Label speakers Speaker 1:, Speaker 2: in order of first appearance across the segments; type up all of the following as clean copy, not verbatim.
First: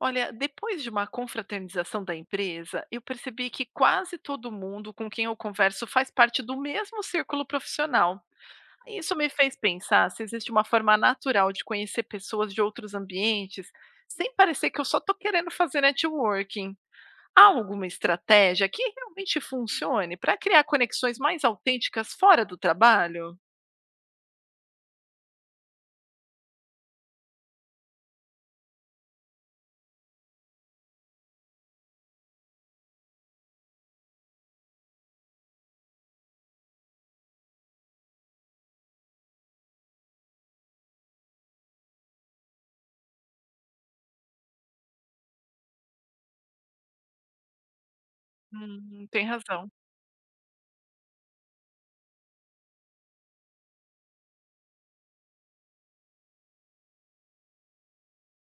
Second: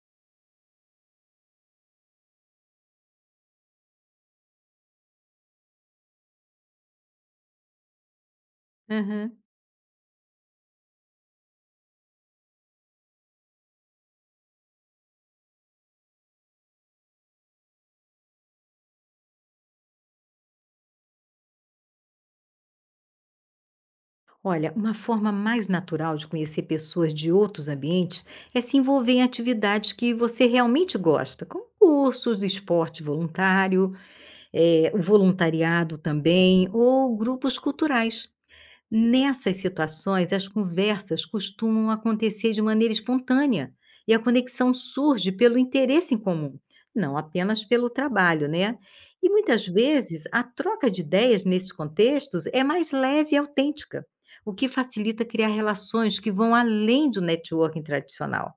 Speaker 1: Olha, depois de uma confraternização da empresa, eu percebi que quase todo mundo com quem eu converso faz parte do mesmo círculo profissional. Isso me
Speaker 2: Aham.
Speaker 1: fez pensar se existe uma forma natural de conhecer pessoas de outros ambientes, sem parecer que eu só estou querendo fazer networking. Há alguma estratégia que realmente funcione para criar conexões mais autênticas fora do trabalho?
Speaker 2: Olha, uma forma mais natural de conhecer pessoas de outros ambientes é se envolver em atividades que você realmente gosta, como cursos, esporte voluntário, o voluntariado também, ou grupos culturais. Nessas situações, as conversas costumam acontecer de maneira espontânea e a conexão surge pelo interesse em comum, não apenas pelo trabalho, né?
Speaker 1: Tem
Speaker 2: E muitas
Speaker 1: razão.
Speaker 2: vezes a troca de ideias nesses contextos é mais leve e autêntica, o que facilita criar relações que vão além do networking tradicional.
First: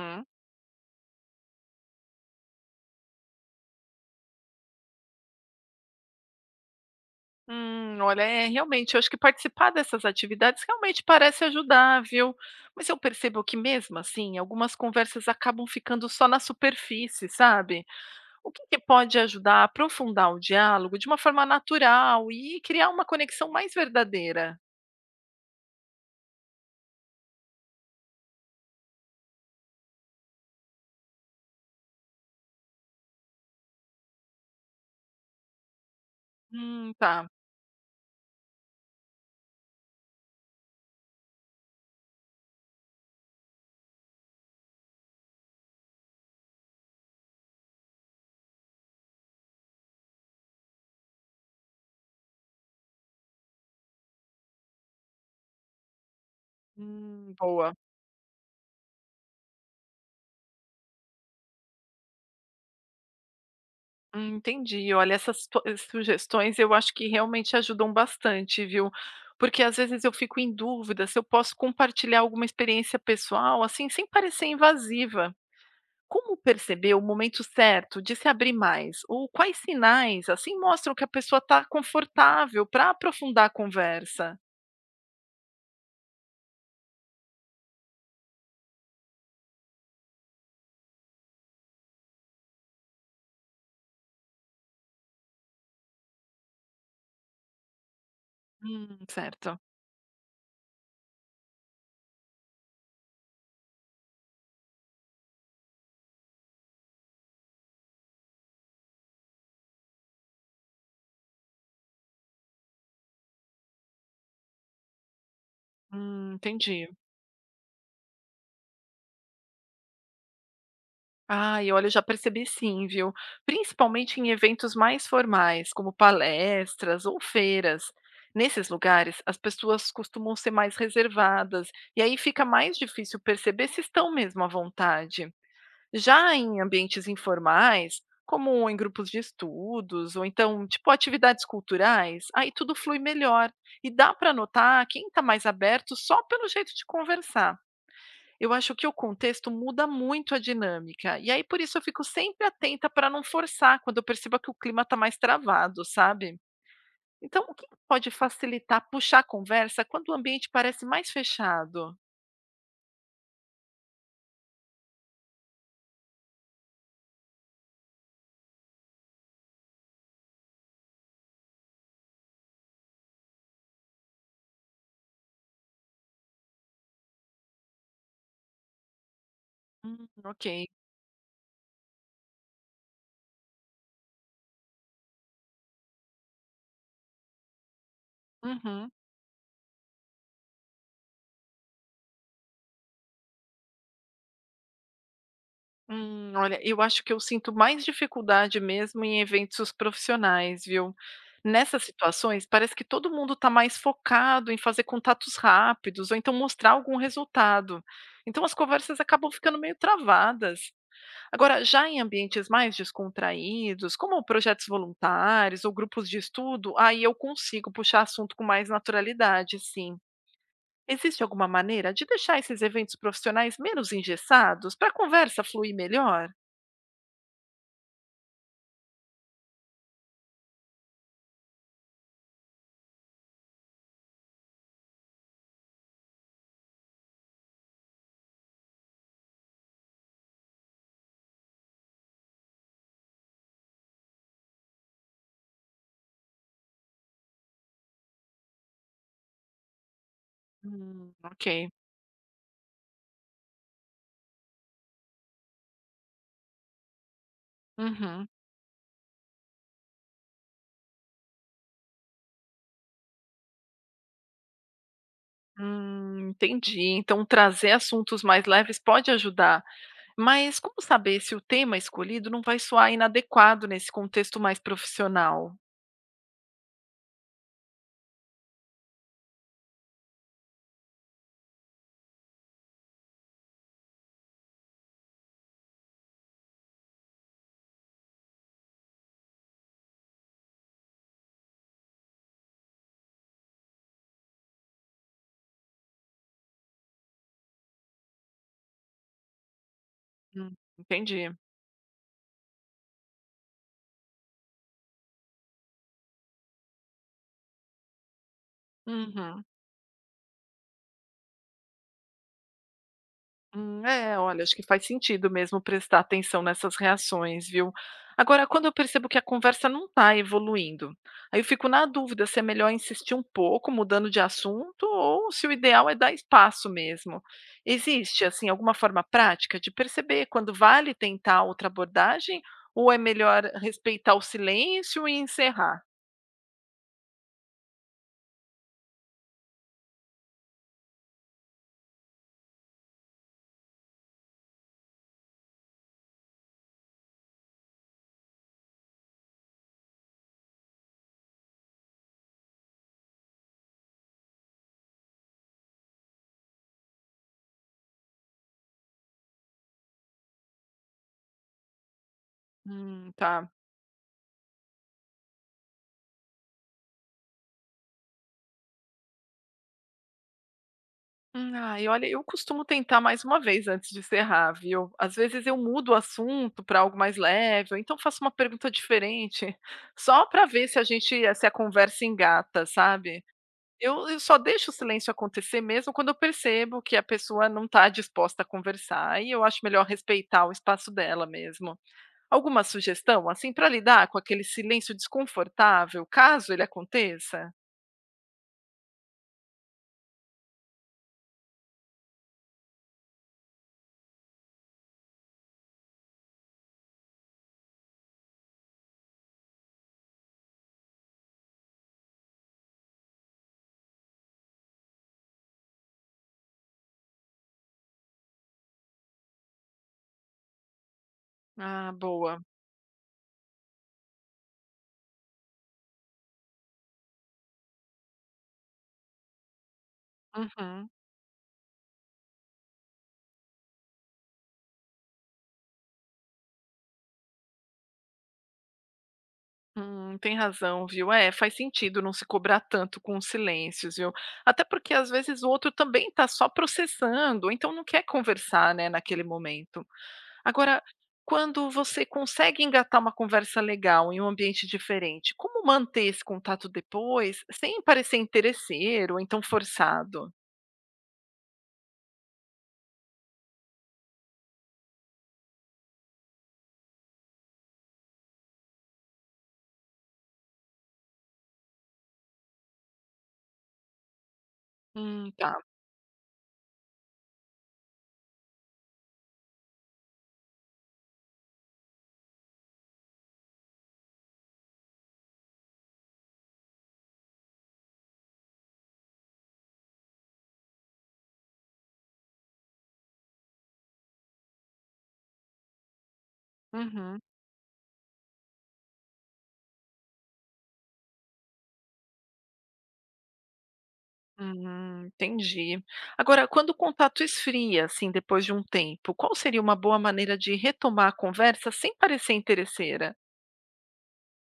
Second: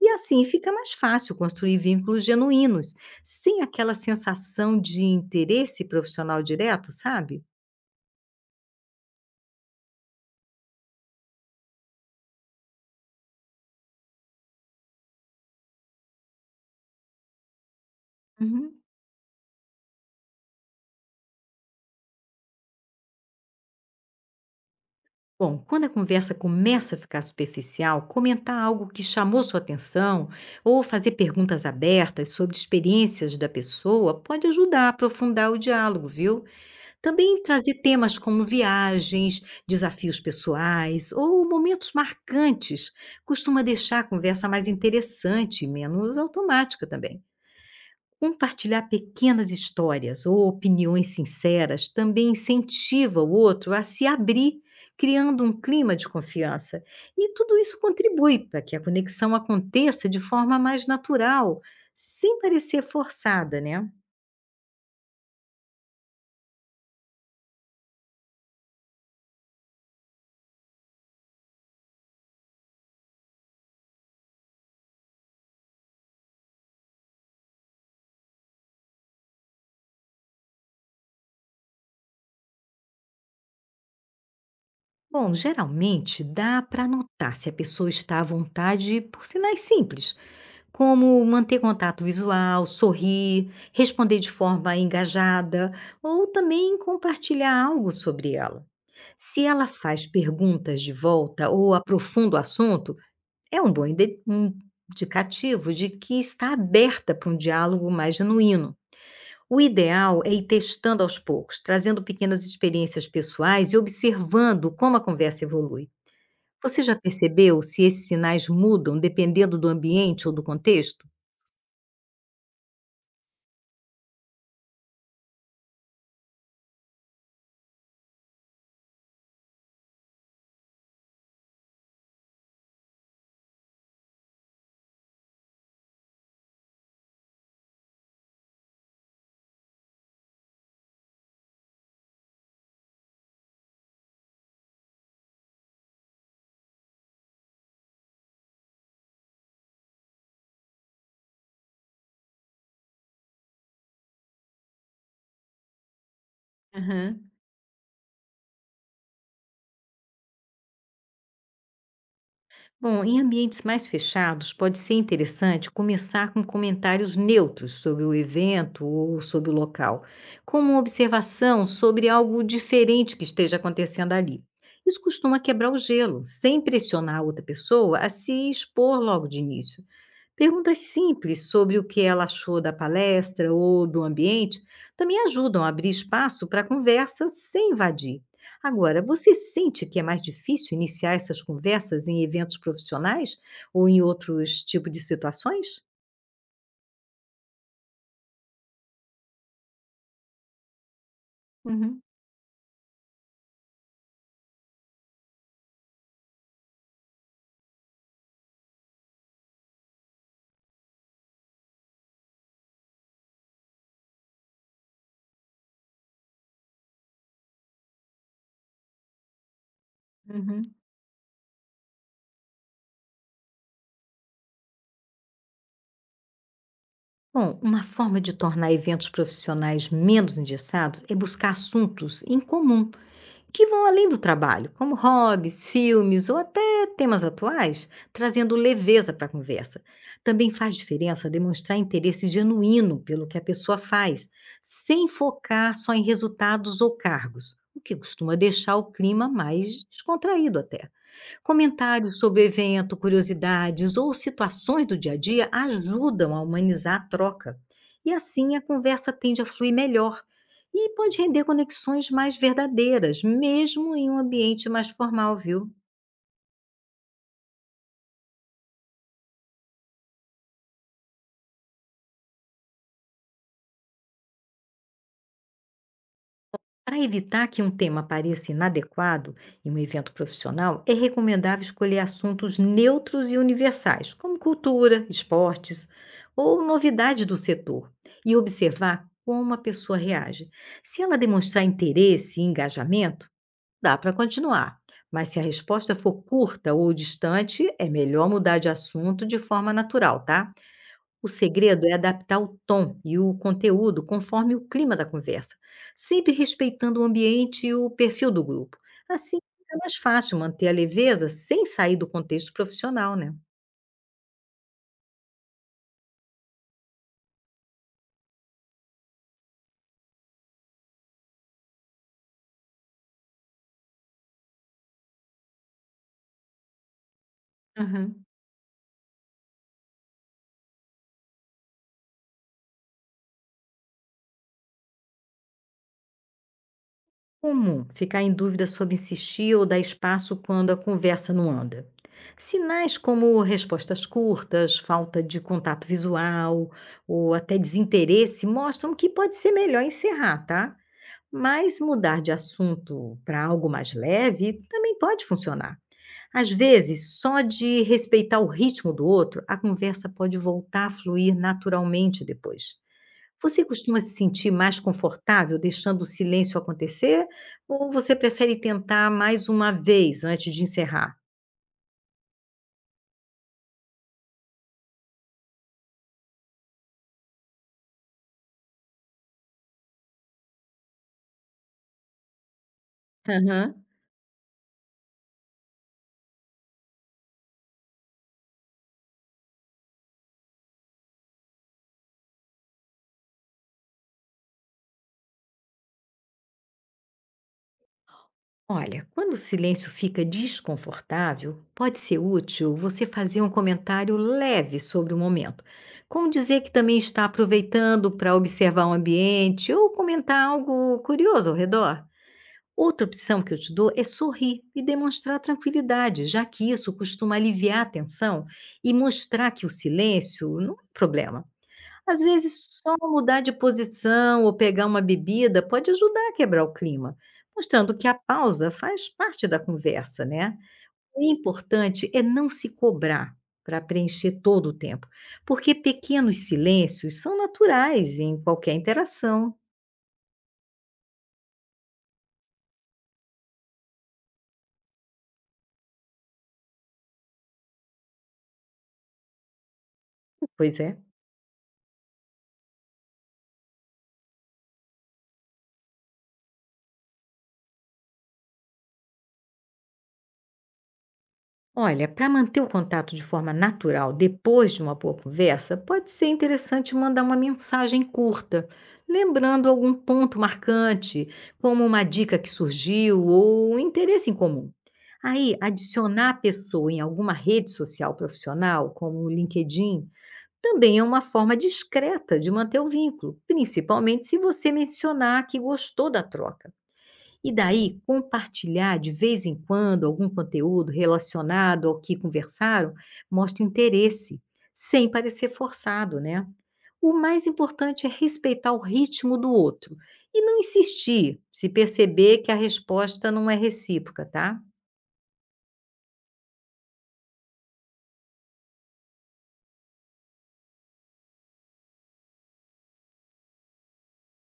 Speaker 2: E assim fica mais fácil construir vínculos genuínos, sem aquela sensação de interesse profissional direto, sabe?
Speaker 1: Olha, é realmente, eu acho que participar dessas atividades realmente parece ajudar, viu? Mas eu percebo que mesmo assim, algumas conversas acabam ficando só na superfície, sabe? O que que
Speaker 2: Uhum.
Speaker 1: pode ajudar a aprofundar o diálogo de uma forma natural e criar uma conexão mais verdadeira?
Speaker 2: Bom, quando a conversa começa a ficar superficial, comentar algo que chamou sua atenção ou fazer perguntas abertas sobre experiências da pessoa pode ajudar a aprofundar o diálogo, viu?
Speaker 1: Tá.
Speaker 2: Também trazer temas como viagens, desafios pessoais ou momentos marcantes costuma deixar a conversa mais interessante e menos automática também. Compartilhar pequenas histórias ou opiniões sinceras também incentiva o outro a se abrir, criando um clima de confiança. E tudo
Speaker 1: Boa.
Speaker 2: isso contribui para que a conexão aconteça de forma mais natural, sem parecer forçada, né?
Speaker 1: Entendi. Olha, essas to sugestões eu acho que realmente ajudam bastante, viu. Porque às vezes eu fico em dúvida se eu posso compartilhar alguma experiência pessoal, assim, sem parecer invasiva. Como perceber o momento certo de se abrir mais? Ou quais sinais, assim, mostram que a pessoa está confortável para aprofundar a conversa?
Speaker 2: Bom, geralmente dá para notar se a pessoa está à vontade por sinais simples, como manter contato visual, sorrir, responder de forma engajada ou também compartilhar algo sobre ela. Se
Speaker 1: Certo.
Speaker 2: ela faz perguntas de volta ou aprofunda o assunto, é um bom um indicativo de que está aberta para um diálogo mais genuíno. O ideal é ir testando aos poucos, trazendo pequenas experiências pessoais e observando como a conversa evolui. Você
Speaker 1: Entendi.
Speaker 2: já percebeu se esses sinais mudam dependendo do ambiente ou do contexto?
Speaker 1: Ai, olha, eu já percebi sim, viu? Principalmente em eventos mais formais, como palestras ou feiras. Nesses lugares, as pessoas costumam ser mais reservadas, e aí fica mais difícil perceber se estão mesmo à vontade. Já em ambientes informais, como em grupos de estudos, ou então, tipo, atividades culturais, aí tudo flui melhor. E dá para notar quem está mais aberto só pelo jeito de conversar. Eu acho que o contexto muda muito a dinâmica. E aí, por isso, eu fico sempre atenta para não forçar quando eu percebo que o clima está mais travado, sabe?
Speaker 2: Aham.
Speaker 1: Então, o que pode facilitar puxar a conversa quando o ambiente parece mais fechado?
Speaker 2: Bom, em ambientes mais fechados, pode ser interessante começar com comentários neutros sobre o evento ou sobre o local, como uma observação sobre algo diferente que esteja acontecendo ali. Isso costuma quebrar o gelo, sem pressionar a outra pessoa a se expor logo de início.
Speaker 1: Ok.
Speaker 2: Perguntas simples sobre o que ela achou da palestra ou do ambiente também ajudam a abrir espaço para a conversa sem invadir.
Speaker 1: Uhum.
Speaker 2: Agora, você sente que é mais difícil iniciar essas conversas em eventos profissionais ou em outros tipos de situações?
Speaker 1: Olha, eu acho que eu sinto mais dificuldade mesmo em eventos profissionais, viu? Nessas
Speaker 2: Uhum,
Speaker 1: situações, parece que todo mundo está mais focado em fazer contatos rápidos ou então mostrar algum resultado. Então, as conversas acabam ficando meio travadas. Agora, já em ambientes mais descontraídos, como projetos voluntários ou grupos de estudo, aí eu consigo puxar assunto com mais naturalidade, sim.
Speaker 2: uhum.
Speaker 1: Existe alguma maneira de deixar esses eventos profissionais menos engessados para a conversa fluir melhor?
Speaker 2: Bom, uma forma de tornar eventos profissionais menos engessados é buscar assuntos em comum que vão além do trabalho, como hobbies, filmes ou até temas atuais, trazendo leveza para a conversa. Também faz diferença demonstrar interesse genuíno pelo que a pessoa faz, sem focar só em resultados ou cargos, o que costuma deixar o clima mais descontraído até.
Speaker 1: Ok.
Speaker 2: Comentários sobre o evento, curiosidades ou situações do dia a dia ajudam a humanizar a troca. E
Speaker 1: Uhum.
Speaker 2: assim a conversa tende a fluir melhor e pode render conexões mais verdadeiras, mesmo em um ambiente mais formal, viu?
Speaker 1: Entendi. Então, trazer assuntos mais leves pode ajudar. Mas como saber se o tema escolhido não vai soar inadequado nesse contexto mais profissional?
Speaker 2: Para evitar que um tema pareça inadequado em um evento profissional, é recomendável escolher assuntos neutros e universais, como cultura, esportes ou novidade do setor, e observar como a pessoa reage. Se ela demonstrar interesse e engajamento, dá para continuar. Mas se a resposta for curta ou distante, é melhor mudar de assunto de forma natural, tá?
Speaker 1: Hum, entendi.
Speaker 2: O segredo é adaptar o tom e o conteúdo conforme o clima da conversa, sempre respeitando o ambiente e o perfil do grupo. Assim,
Speaker 1: Uhum.
Speaker 2: fica mais fácil manter a leveza sem sair do contexto profissional, né?
Speaker 1: É, olha, acho que faz sentido mesmo prestar atenção nessas reações, viu? Agora, quando eu percebo que a conversa não está evoluindo, aí eu fico na dúvida se é melhor insistir um pouco, mudando de assunto, ou se o ideal é dar espaço mesmo. Existe,
Speaker 2: Aham.
Speaker 1: assim, alguma forma prática de perceber quando vale tentar outra abordagem, ou é melhor respeitar o silêncio e encerrar?
Speaker 2: Comum ficar em dúvida sobre insistir ou dar espaço quando a conversa não anda. Sinais como respostas curtas, falta de contato visual ou até desinteresse mostram que pode ser melhor encerrar, tá? Mas mudar de assunto para algo mais leve também pode funcionar. Às vezes, só de respeitar o ritmo do outro, a conversa pode voltar a fluir naturalmente depois.
Speaker 1: Tá.
Speaker 2: Você costuma se sentir mais confortável deixando o silêncio acontecer? Ou você prefere tentar mais uma vez antes de encerrar?
Speaker 1: Ai, olha, eu costumo tentar mais uma vez antes de encerrar, viu? Às vezes eu mudo o assunto para algo mais leve, ou então faço uma pergunta diferente, só para ver se a gente, se a conversa engata, sabe?
Speaker 2: Aham.
Speaker 1: Eu só deixo o silêncio acontecer mesmo quando eu percebo que a pessoa não está disposta a conversar, e eu acho melhor respeitar o espaço dela mesmo. Alguma sugestão, assim, para lidar com aquele silêncio desconfortável, caso ele aconteça?
Speaker 2: Olha, quando o silêncio fica desconfortável, pode ser útil você fazer um comentário leve sobre o momento, como dizer que também está aproveitando para observar o ambiente ou comentar algo curioso ao redor. Outra opção que eu te dou é sorrir e demonstrar tranquilidade, já que isso costuma aliviar a tensão e mostrar que o silêncio não é um problema.
Speaker 1: Ah,
Speaker 2: Às
Speaker 1: boa.
Speaker 2: vezes, só mudar de posição ou pegar uma bebida pode ajudar a quebrar o clima, mostrando que a pausa faz parte da conversa, né?
Speaker 1: Uhum.
Speaker 2: O importante é não se cobrar para preencher todo o tempo, porque pequenos silêncios são naturais em qualquer interação.
Speaker 1: Tem razão, viu? É, faz sentido não se cobrar tanto com os silêncios, viu? Até porque às vezes o outro também está só processando, então não quer conversar, né, naquele momento.
Speaker 2: Pois
Speaker 1: Agora,
Speaker 2: é.
Speaker 1: quando você consegue engatar uma conversa legal em um ambiente diferente, como manter esse contato depois sem parecer interesseiro ou então forçado?
Speaker 2: Olha, para manter o contato de forma natural depois de uma boa conversa, pode ser interessante mandar uma mensagem curta, lembrando algum ponto marcante, como uma dica que surgiu ou um interesse em comum. Aí,
Speaker 1: Tá.
Speaker 2: adicionar a pessoa em alguma rede social profissional, como o LinkedIn, também é uma forma discreta de manter o vínculo, principalmente se você mencionar que gostou da troca. E daí, compartilhar de vez em quando algum conteúdo relacionado ao que conversaram mostra interesse, sem parecer forçado, né? O
Speaker 1: Uhum.
Speaker 2: mais importante é respeitar o ritmo do outro e não insistir se perceber que a resposta não é recíproca, tá?
Speaker 1: Entendi. Agora, quando o contato esfria, assim, depois de um tempo, qual seria uma boa maneira de retomar a conversa sem parecer interesseira?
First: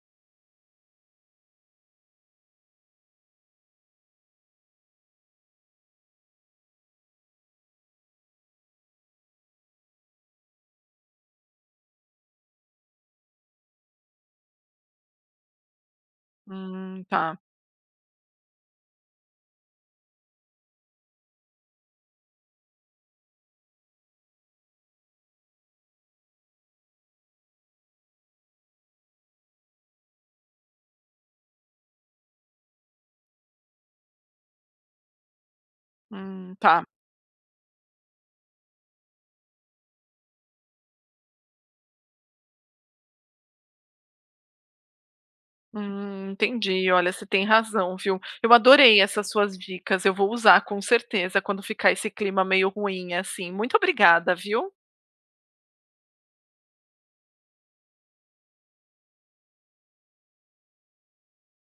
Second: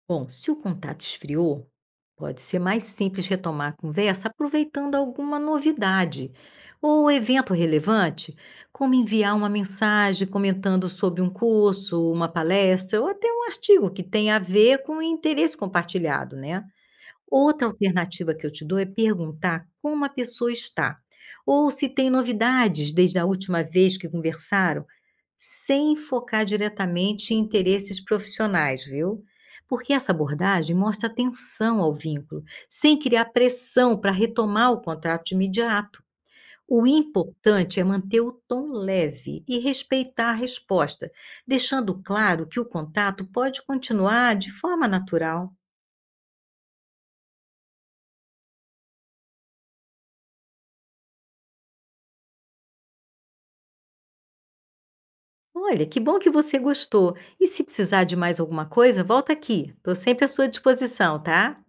Speaker 2: Bom, se o contato esfriou, pode ser mais simples retomar a conversa aproveitando alguma novidade ou evento relevante, como enviar uma mensagem comentando sobre um curso, uma palestra ou até um artigo que tenha a ver com o interesse compartilhado, né?
Speaker 1: Tá.
Speaker 2: Outra alternativa que eu te dou é perguntar como a pessoa está ou se tem novidades desde a última vez que conversaram sem focar diretamente em interesses profissionais, viu? Porque essa abordagem mostra atenção ao vínculo, sem criar pressão para retomar o contrato de imediato.
Speaker 1: Tá.
Speaker 2: O importante é manter o tom leve e respeitar a resposta, deixando claro que o contato pode continuar de forma natural.
Speaker 1: Entendi. Olha, você tem razão, viu? Eu adorei essas suas dicas. Eu vou usar com certeza quando ficar esse clima meio ruim, assim. Muito obrigada, viu?
Speaker 2: Olha, que bom que você gostou. E se precisar de mais alguma coisa, volta aqui. Estou sempre à sua disposição, tá?